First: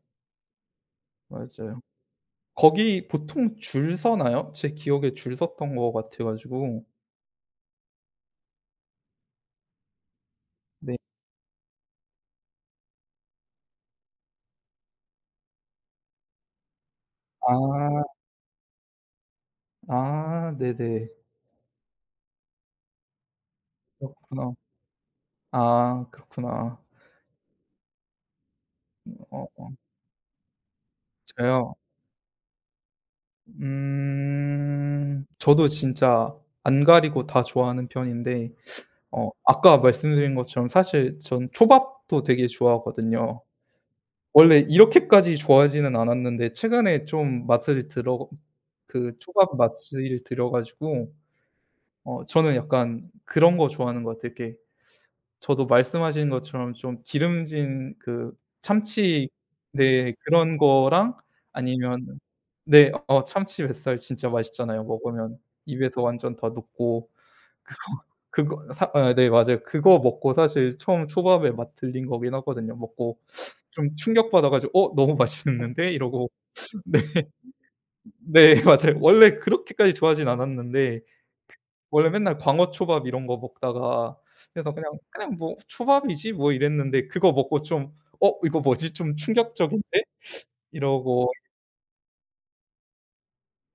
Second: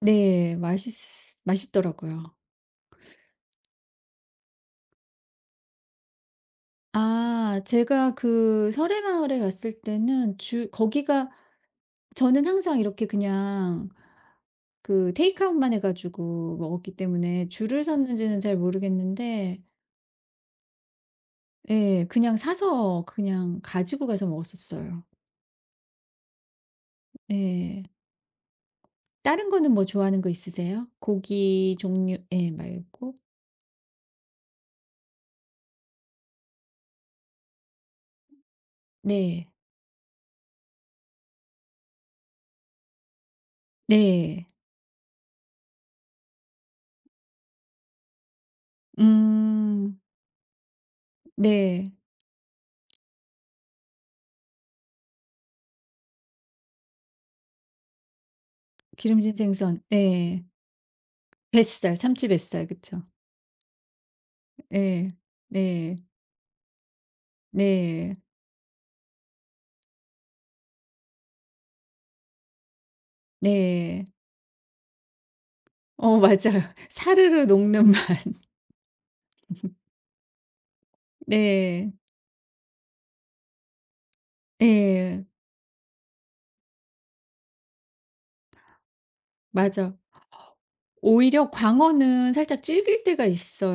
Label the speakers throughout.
Speaker 1: 네. 맛있
Speaker 2: 맞아요.
Speaker 1: 맛있더라고요.
Speaker 2: 거기 보통 줄 서나요? 제 기억에 줄 섰던 것 같아 가지고.
Speaker 1: 아. 제가 그 서래마을에 갔을 때는 주
Speaker 2: 네.
Speaker 1: 거기가 저는 항상 이렇게 그냥 그 테이크아웃만 해 가지고 먹었기 때문에 줄을
Speaker 2: 아.
Speaker 1: 섰는지는 잘 모르겠는데
Speaker 2: 아. 네네.
Speaker 1: 예. 그냥 사서 그냥 가지고 가서
Speaker 2: 그렇구나.
Speaker 1: 먹었었어요.
Speaker 2: 아. 그렇구나.
Speaker 1: 예.
Speaker 2: 음,
Speaker 1: 다른
Speaker 2: 어어.
Speaker 1: 거는 뭐 좋아하는 거 있으세요?
Speaker 2: 저요?
Speaker 1: 고기 종류 예 말고.
Speaker 2: 음. 저도 진짜 안 가리고 다 좋아하는 편인데 어
Speaker 1: 네.
Speaker 2: 아까 말씀드린 것처럼 사실 저는 초밥도 되게 좋아하거든요.
Speaker 1: 네.
Speaker 2: 원래 이렇게까지 좋아하지는 않았는데 최근에 좀 맛을 들어 그 초밥
Speaker 1: 음.
Speaker 2: 맛을 들여가지고
Speaker 1: 네.
Speaker 2: 어 저는 약간 그런 거 좋아하는 것 같아요. 이렇게 저도 말씀하신 것처럼 좀 기름진 그 참치
Speaker 1: 기름진 생선.
Speaker 2: 네.
Speaker 1: 예.
Speaker 2: 그런 거랑
Speaker 1: 뱃살
Speaker 2: 아니면
Speaker 1: 참치 뱃살
Speaker 2: 네.
Speaker 1: 그쵸.
Speaker 2: 어 참치 뱃살 진짜 맛있잖아요.
Speaker 1: 예.
Speaker 2: 먹으면
Speaker 1: 네.
Speaker 2: 입에서 완전 다 녹고. 그거
Speaker 1: 네.
Speaker 2: 그거 사 아 네 맞아요. 그거 먹고 사실 처음 초밥에 맛 들린 거긴 하거든요. 먹고 좀
Speaker 1: 네.
Speaker 2: 충격받아가지고 '어 너무 맛있는데.'
Speaker 1: 어.
Speaker 2: 이러고.
Speaker 1: 맞아요.
Speaker 2: 네.
Speaker 1: 사르르 녹는 맛.
Speaker 2: 네. 맞아요. 원래 그렇게까지 좋아하진 않았는데 그
Speaker 1: 네.
Speaker 2: 원래 맨날 광어 초밥 이런 거 먹다가 그래서 그냥
Speaker 1: 예.
Speaker 2: 그냥 뭐 초밥이지 뭐 이랬는데 그거 먹고 좀 '어 이거 뭐지? 좀
Speaker 1: 맞아.
Speaker 2: 충격적인데?' 이러고
Speaker 1: 오히려 광어는 살짝 질길 때가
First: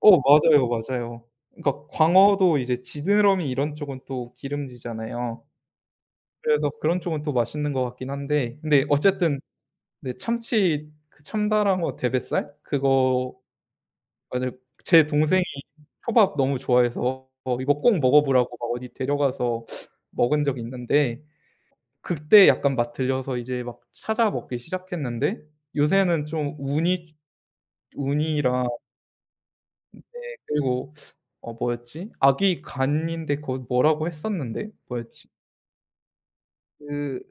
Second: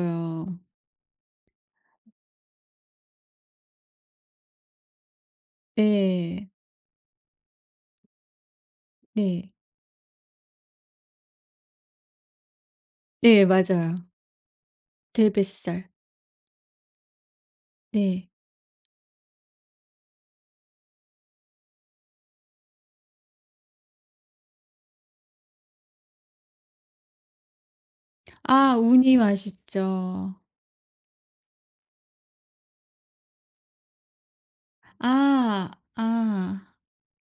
Speaker 2: 어. 맞아요. 맞아요. 그러니까 광어도 이제 지느러미 이런 쪽은 또 기름지잖아요.
Speaker 1: 네.
Speaker 2: 그래서 그런 쪽은 또 맛있는 것 같긴 한데. 근데 어쨌든
Speaker 1: 네.
Speaker 2: 네. 참치 그 참다랑어 대뱃살 그거
Speaker 1: 네. 맞아요.
Speaker 2: 맞을 제 동생이
Speaker 1: 대뱃살.
Speaker 2: 초밥 너무 좋아해서 이거 꼭
Speaker 1: 네.
Speaker 2: 먹어보라고 막 어디 데려가서 먹은 적이 있는데 그때 약간 맛 들려서 이제 막 찾아 먹기 시작했는데 요새는 좀 우니, 우니랑
Speaker 1: 아. 우니
Speaker 2: 네.
Speaker 1: 맛있죠.
Speaker 2: 그리고 어 뭐였지 아귀 간인데 그 뭐라고 했었는데 뭐였지?
Speaker 1: 아. 아.
Speaker 2: 그